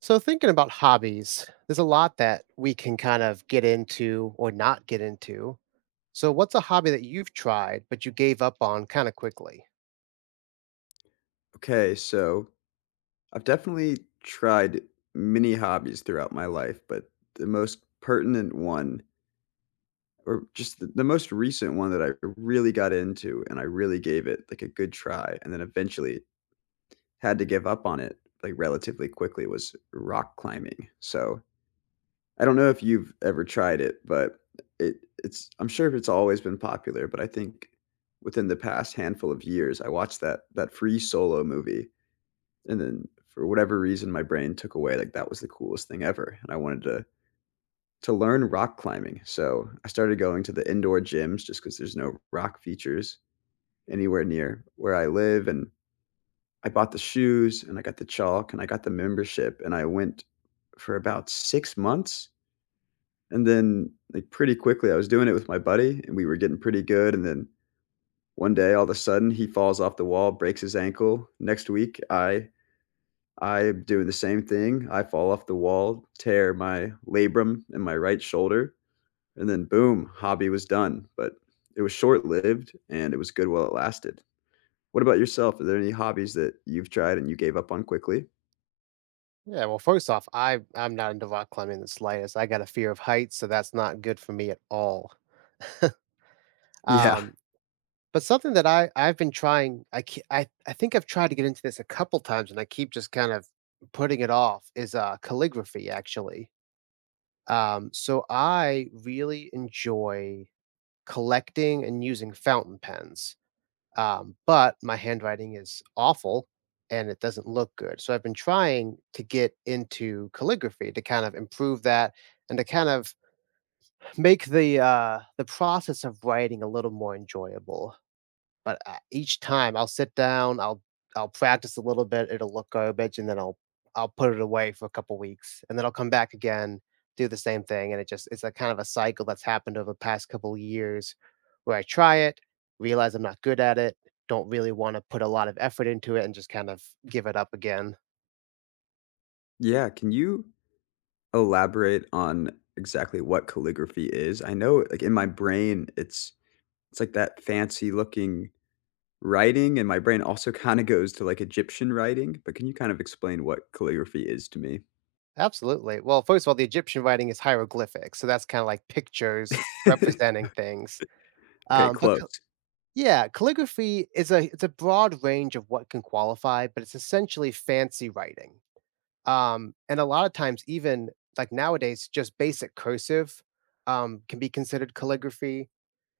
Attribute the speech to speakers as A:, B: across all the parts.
A: So, thinking about hobbies, there's a lot that we can kind of get into or not get into. So, what's a hobby that you've tried but you gave up on kind of quickly?
B: Okay, so I've definitely tried many hobbies throughout my life, but the most pertinent one, or just the most recent one that I really got into and I really gave it like a good try, and then eventually had to give up on it like relatively quickly was rock climbing. So I don't know if you've ever tried it, but it it's I'm sure it's always been popular, but I think within the past handful of years, I watched that free solo movie. And then for whatever reason, my brain took away, like, that was the coolest thing ever, and I wanted to learn rock climbing, so I started going to the indoor gyms just because there's no rock features anywhere near where I live, and I bought the shoes, and I got the chalk, and I got the membership, and I went for about 6 months, and then, like, pretty quickly, I was doing it with my buddy, and we were getting pretty good, and then one day, all of a sudden, he falls off the wall, breaks his ankle. Next week, I do the same thing. I fall off the wall, tear my labrum in my right shoulder, and then boom, hobby was done. But it was short lived and it was good while it lasted. What about yourself? Are there any hobbies that you've tried and you gave up on quickly?
A: Yeah, well, first off, I'm not into rock climbing in the slightest. I got a fear of heights, so that's not good for me at all.
B: Yeah.
A: um, but something that I've been trying, I think I've tried to get into this a couple times, and I keep just kind of putting it off. Is calligraphy actually? So I really enjoy collecting and using fountain pens, but my handwriting is awful and it doesn't look good. So I've been trying to get into calligraphy to kind of improve that and to kind of make the process of writing a little more enjoyable. But, each time I'll sit down, I'll practice a little bit, it'll look garbage, and then I'll put it away for a couple weeks, and then I'll come back again, do the same thing, and it's a kind of a cycle that's happened over the past couple years where I try it, realize I'm not good at it, don't really wanna put a lot of effort into it, and just kind of give it up again.
B: Yeah. Can you elaborate on exactly what calligraphy is? I know like in my brain it's like that fancy looking writing and my brain also kind of goes to like Egyptian writing, but can you kind of explain what calligraphy is to me?
A: Absolutely. Well, first of all, the Egyptian writing is hieroglyphic, so that's kinda like pictures representing things,
B: Okay,
A: becau
B: close.
A: Yeah, calligraphy is a broad range of what can qualify, but it's essentially fancy writing. And a lot of times, even like nowadays, just basic cursive can be considered calligraphy.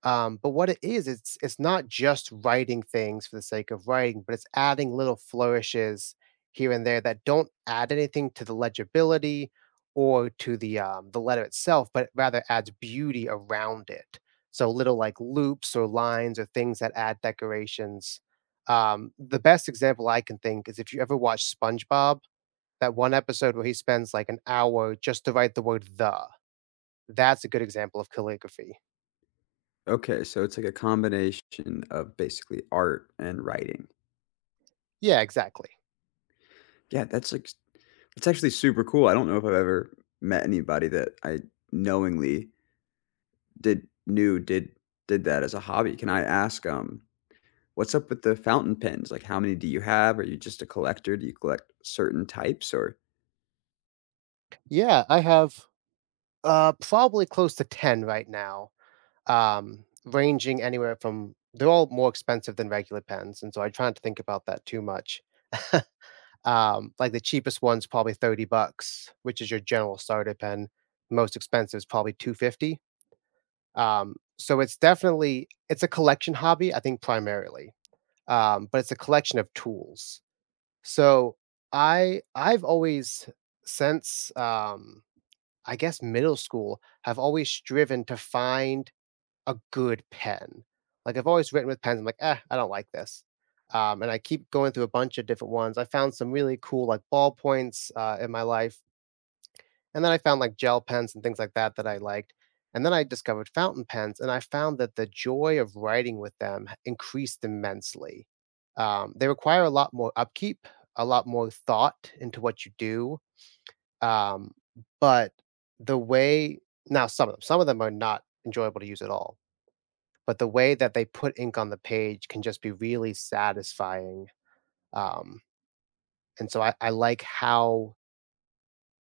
A: But what it is, it's not just writing things for the sake of writing, but it's adding little flourishes here and there that don't add anything to the legibility or to the letter itself, but rather adds beauty around it. So little like loops or lines or things that add decorations. The best example I can think is if you ever watch SpongeBob, that one episode where he spends like an hour just to write the word the. That's a good example of calligraphy.
B: Okay, so it's like a combination of basically art and writing.
A: Yeah, exactly.
B: Yeah, that's like it's actually super cool. I don't know if I've ever met anybody that I knowingly did knew did that as a hobby. Can I ask what's up with the fountain pens? Like how many do you have? Are you just a collector? Do you collect certain types or…
A: Yeah, I have, probably close to 10 right now, ranging anywhere from they're all more expensive than regular pens, and so I try not to think about that too much. Like, the cheapest one's probably 30 bucks, which is your general starter pen. Most expensive is probably 250. So it's definitely it's a collection hobby, I think, primarily, but it's a collection of tools. So I've always since, I guess, middle school have always striven to find a good pen. Like, I've always written with pens, I'm like, "Eh, I don't like this." And I keep going through a bunch of different ones. I found some really cool, like, ballpoints, in my life, and then I found, like, gel pens and things like that that I liked, and then I discovered fountain pens, and I found that the joy of writing with them h increased immensely. They require a lot more upkeep, a lot more thought into what you do, um, but the way now some of them are not enjoyable to use at all, but the way that they put ink on the page can just be really satisfying, um, and so I like how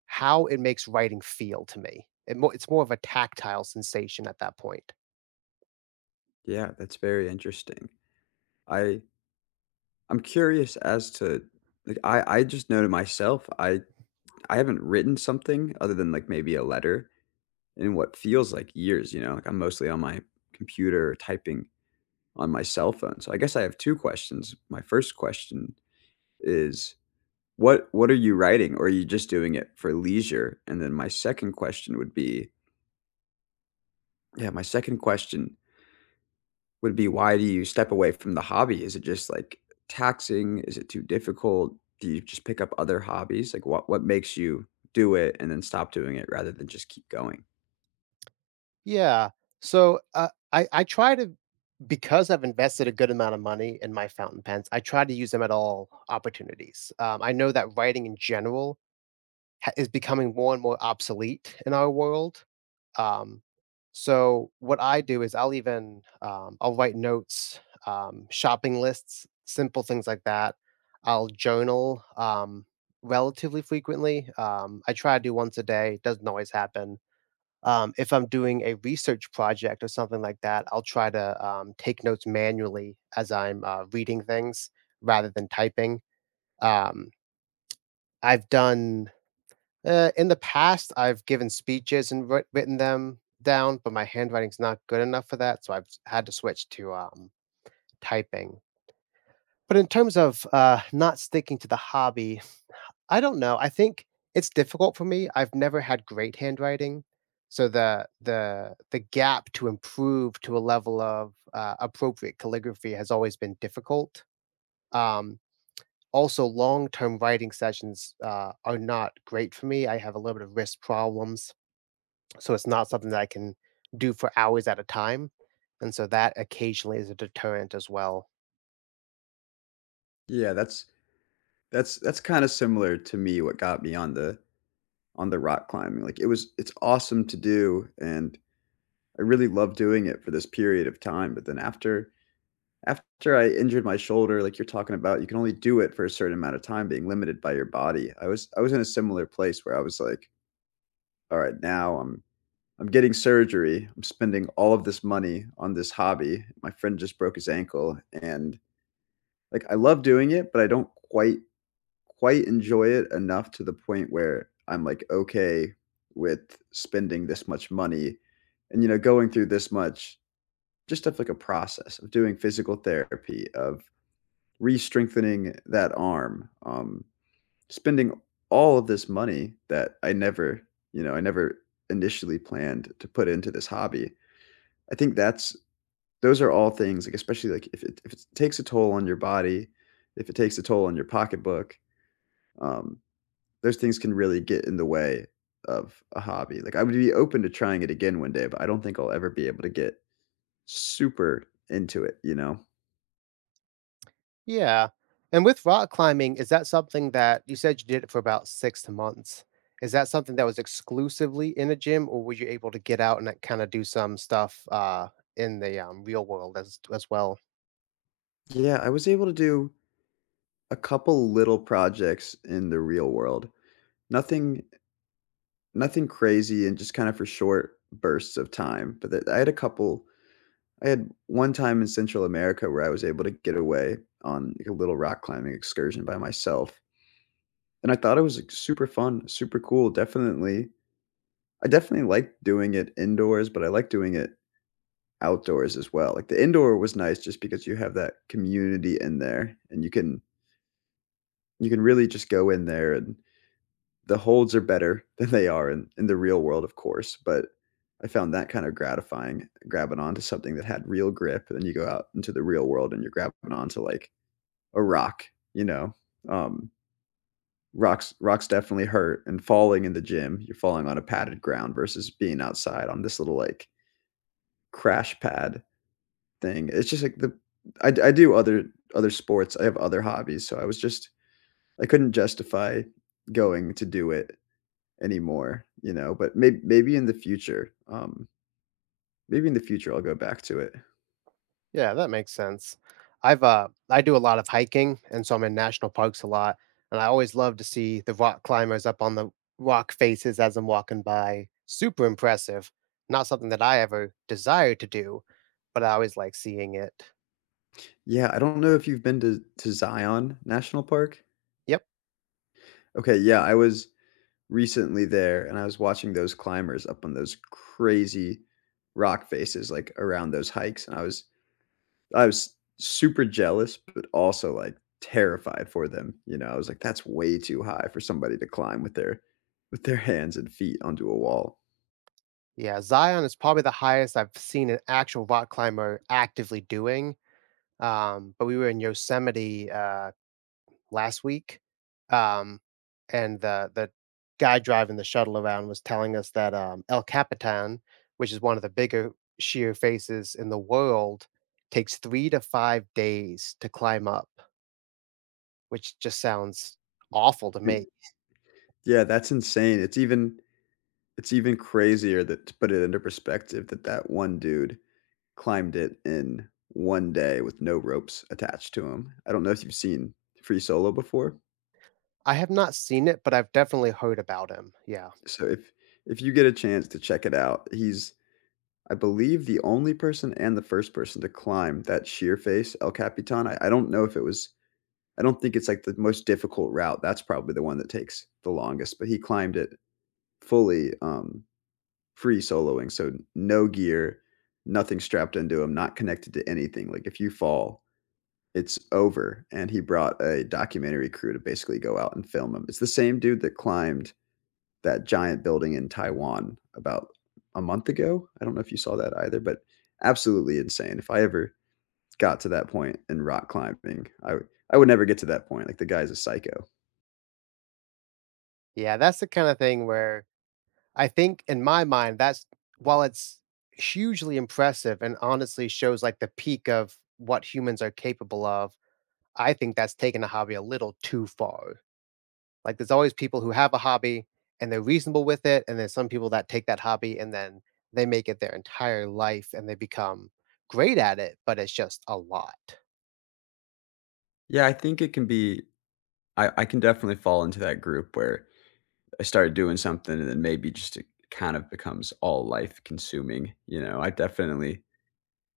A: how it makes writing feel to me. It's more of a tactile sensation at that point.
B: Yeah, that's very interesting. I I'm curious as to like I just know to myself I haven't written something other than like maybe a letter in what feels like years, you know? Like, I'm mostly on my computer typing on my cell phone. So I guess I have 2 questions. My first question is, what are you writing, or are you just doing it for leisure? And then my second question would be yeah, my second question would be why do you step away from the hobby? Is it just, like, taxing? Is it too difficult? Do you just pick up other hobbies? Like, what makes you do it and then stop doing it rather than just keep going?
A: Yeah. So, I try to because I've invested a good amount of money in my fountain pens, I try to use them at all opportunities. I know that writing in general ha is becoming more and more obsolete in our world. Um, so what I do is I'll even, I'll write notes, shopping lists, simple things like that. I'll journal, relatively frequently. I try to do once a day, it doesn't always happen. If I'm doing a research project or something like that, I'll try to, take notes manually as I'm, reading things rather than typing. Um, I've done in the past, I've given speeches and written them down, but my handwriting's not good enough for that, so I've s had to switch to, typing. But in terms of, not sticking to the hobby, I don't know, I think it's difficult for me, I've never had great handwriting, so the gap to improve to a level of, appropriate calligraphy has always been difficult. Um, Also, long-term writing sessions, are not great for me, I have a little bit of wrist problems. So it's not something that I can do for hours at a time, and so that occasionally is a deterrent as well.
B: Yeah, that's that's kinda similar to me what got me on the rock climbing, like, it was it's awesome to do, and I really love doing it for this period of time, but then after I injured my shoulder, like you're talking about, you can only do it for a certain amount of time being limited by your body. I was in a similar place where I was like, "Alright, now I'm getting surgery, I'm spending all of this money on this hobby." My friend just broke his ankle, and, like, I love doing it, but I don't quite enjoy it enough to the point where I'm, like, okay with spending this much money and, you know, going through this much just of, like, a process of doing physical therapy, of re-strengthening that arm, spending all of this money that I never I never initially planned to put into this hobby. I think that's those are all things, like, especially, like, if it takes a toll on your body, if it takes a toll on your pocketbook, um, those things can really get in the way of a hobby. Like, I would be open to trying it again one day, but I don't think I'll ever be able to get super into it, you know?
A: Yeah. And with rock climbing, is that something that you said you did it for about 6 months. Is that something that was exclusively in a gym, or were you able to get out and, like, kinda do some stuff, in the, real world as well?
B: Yeah, I was able to do a couple little projects in the real world. Nothing nothing crazy and just kind of for short bursts of time, but that I had a couple I had one time in Central America where I was able to get away on like a little rock climbing excursion by myself. And I thought it was like super fun, super cool. Definitely I definitely like doing it indoors, but I like doing it outdoors as well. Like the indoor was nice just because you have that community in there and you can really just go in there and the holds are better than they are in the real world, of course. But I found that kind of gratifying, grabbing onto something that had real grip. And you go out into the real world and you're grabbing onto like a rock, you know. Um rocks definitely hurt and falling in the gym, you're falling on a padded ground versus being outside on this little like crash pad thing. It's just like the I do other sports. I have other hobbies, so I was just I couldn't justify going to do it anymore, you know. But maybe in the future, maybe in the future I'll go back to it.
A: Yeah, that makes sense. I've I do a lot of hiking and so I'm in national parks a lot and I always love to see the rock climbers up on the rock faces as I'm walking by. Super impressive. Not something that I ever desired to do, but I always like seeing it.
B: Yeah, I don't know if you've been to Zion National Park.
A: Yep.
B: Okay, yeah, I was recently there, and I was watching those climbers up on those crazy rock faces, like around those hikes, and I was super jealous, but also, like, terrified for them, you know, I was like, "That's way too high for somebody to climb with their hands and feet onto a wall."
A: Yeah, Zion is probably the highest I've seen an actual rock climber actively doing. But we were in Yosemite last week, um, and the guy driving the shuttle around was telling us that, El Capitan, which is one of the bigger sheer faces in the world, takes 3 to 5 days to climb up, which just sounds awful to
B: Mm.
A: me.
B: Yeah, that's insane. It's even crazier that to put it into perspective that that one dude climbed it in 1 day with no ropes attached to him. I don't know if you've seen Free Solo before.
A: I have not seen it, but I've definitely heard about him, yeah.
B: So if you get a chance to check it out, he's I believe the only person and the first person to climb that sheer face, El Capitan. I don't know if it was, I don't think it's like the most difficult route. That's probably the one that takes the longest, but he climbed it fully free soloing. So no gear, nothing strapped into him, not connected to anything. Like if you fall, it's over. And he brought a documentary crew to basically go out and film him. It's the same dude that climbed that giant building in Taiwan about a month ago. I don't know if you saw that either, but absolutely insane. If I ever got to that point in rock climbing, I would never get to that point. Like the guy's a psycho.
A: Yeah, that's the kinda thing where I think in my mind, that's while it's hugely impressive and honestly shows, like, the peak of what humans are capable of, I think that's taking a hobby a little too far. Like, there's always people who have a hobby and they're reasonable with it, and there's some people that take that hobby and then they make it their entire life and they become great at it, but it's just a lot.
B: Yeah, I think it can be. I can definitely fall into that group where I started doing something and then maybe just it kind of becomes all life consuming. You know, I've definitely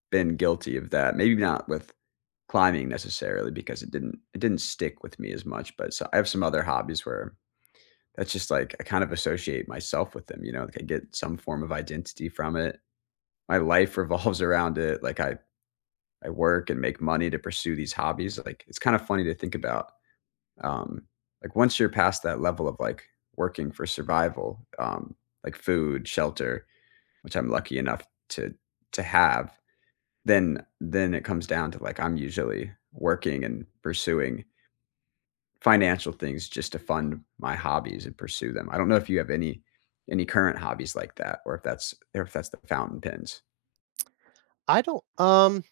B: been guilty of that. Maybe not with climbing necessarily because it didn't stick with me as much. But so I have some other hobbies where that's just like I kind of associate myself with them, you know, like I get some form of identity from it. My life revolves around it. Like I work and make money to pursue these hobbies. Like it's kind of funny to think about. Um, like once you're past that level of like working for survival, like food, shelter, which I'm lucky enough to to have, then it comes down to like I'm usually working and pursuing financial things just to fund my hobbies and pursue them. I don't know if you have any current hobbies like that or if that's the fountain pens.
A: I don't um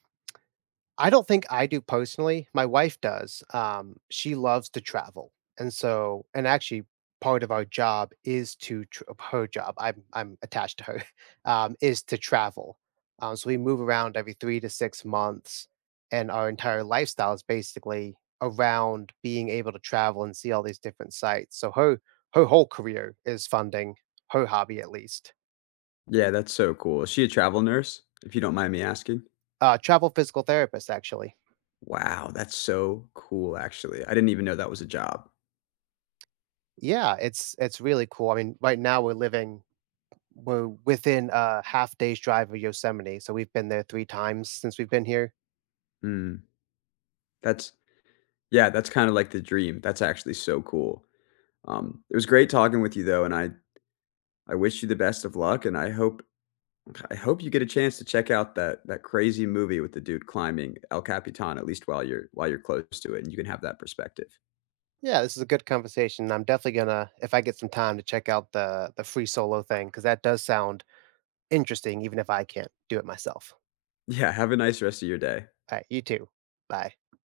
A: I don't think I do personally. My wife does. She loves to travel, and so and actually, part of our job is to her job. I'm attached to her. Is to travel. So we move around every 3 to 6 months, and our entire lifestyle is basically around being able to travel and see all these different sites. So her whole career is funding her hobby, at least.
B: Yeah, that's so cool. Is she a travel nurse? If you don't mind me asking.
A: Travel physical therapist, actually.
B: Wow, that's so cool actually. I didn't even know that was a job.
A: Yeah, it's really cool. I mean, right now we're living we're within a half day's drive of Yosemite, so we've been there 3 times since we've been here.
B: Mm, that's yeah, that's kind of like the dream. That's actually so cool. It was great talking with you though, and I wish you the best of luck, and I hope you get a chance to check out that crazy movie with the dude climbing El Capitan, at least while you're close to it, and you can have that perspective.
A: Yeah, this is a good conversation. I'm definitely gonna, if I get some time, to check out the free solo thing because that does sound interesting even if I can't do it myself.
B: Yeah, have a nice rest of your day.
A: Alright, you too. Bye.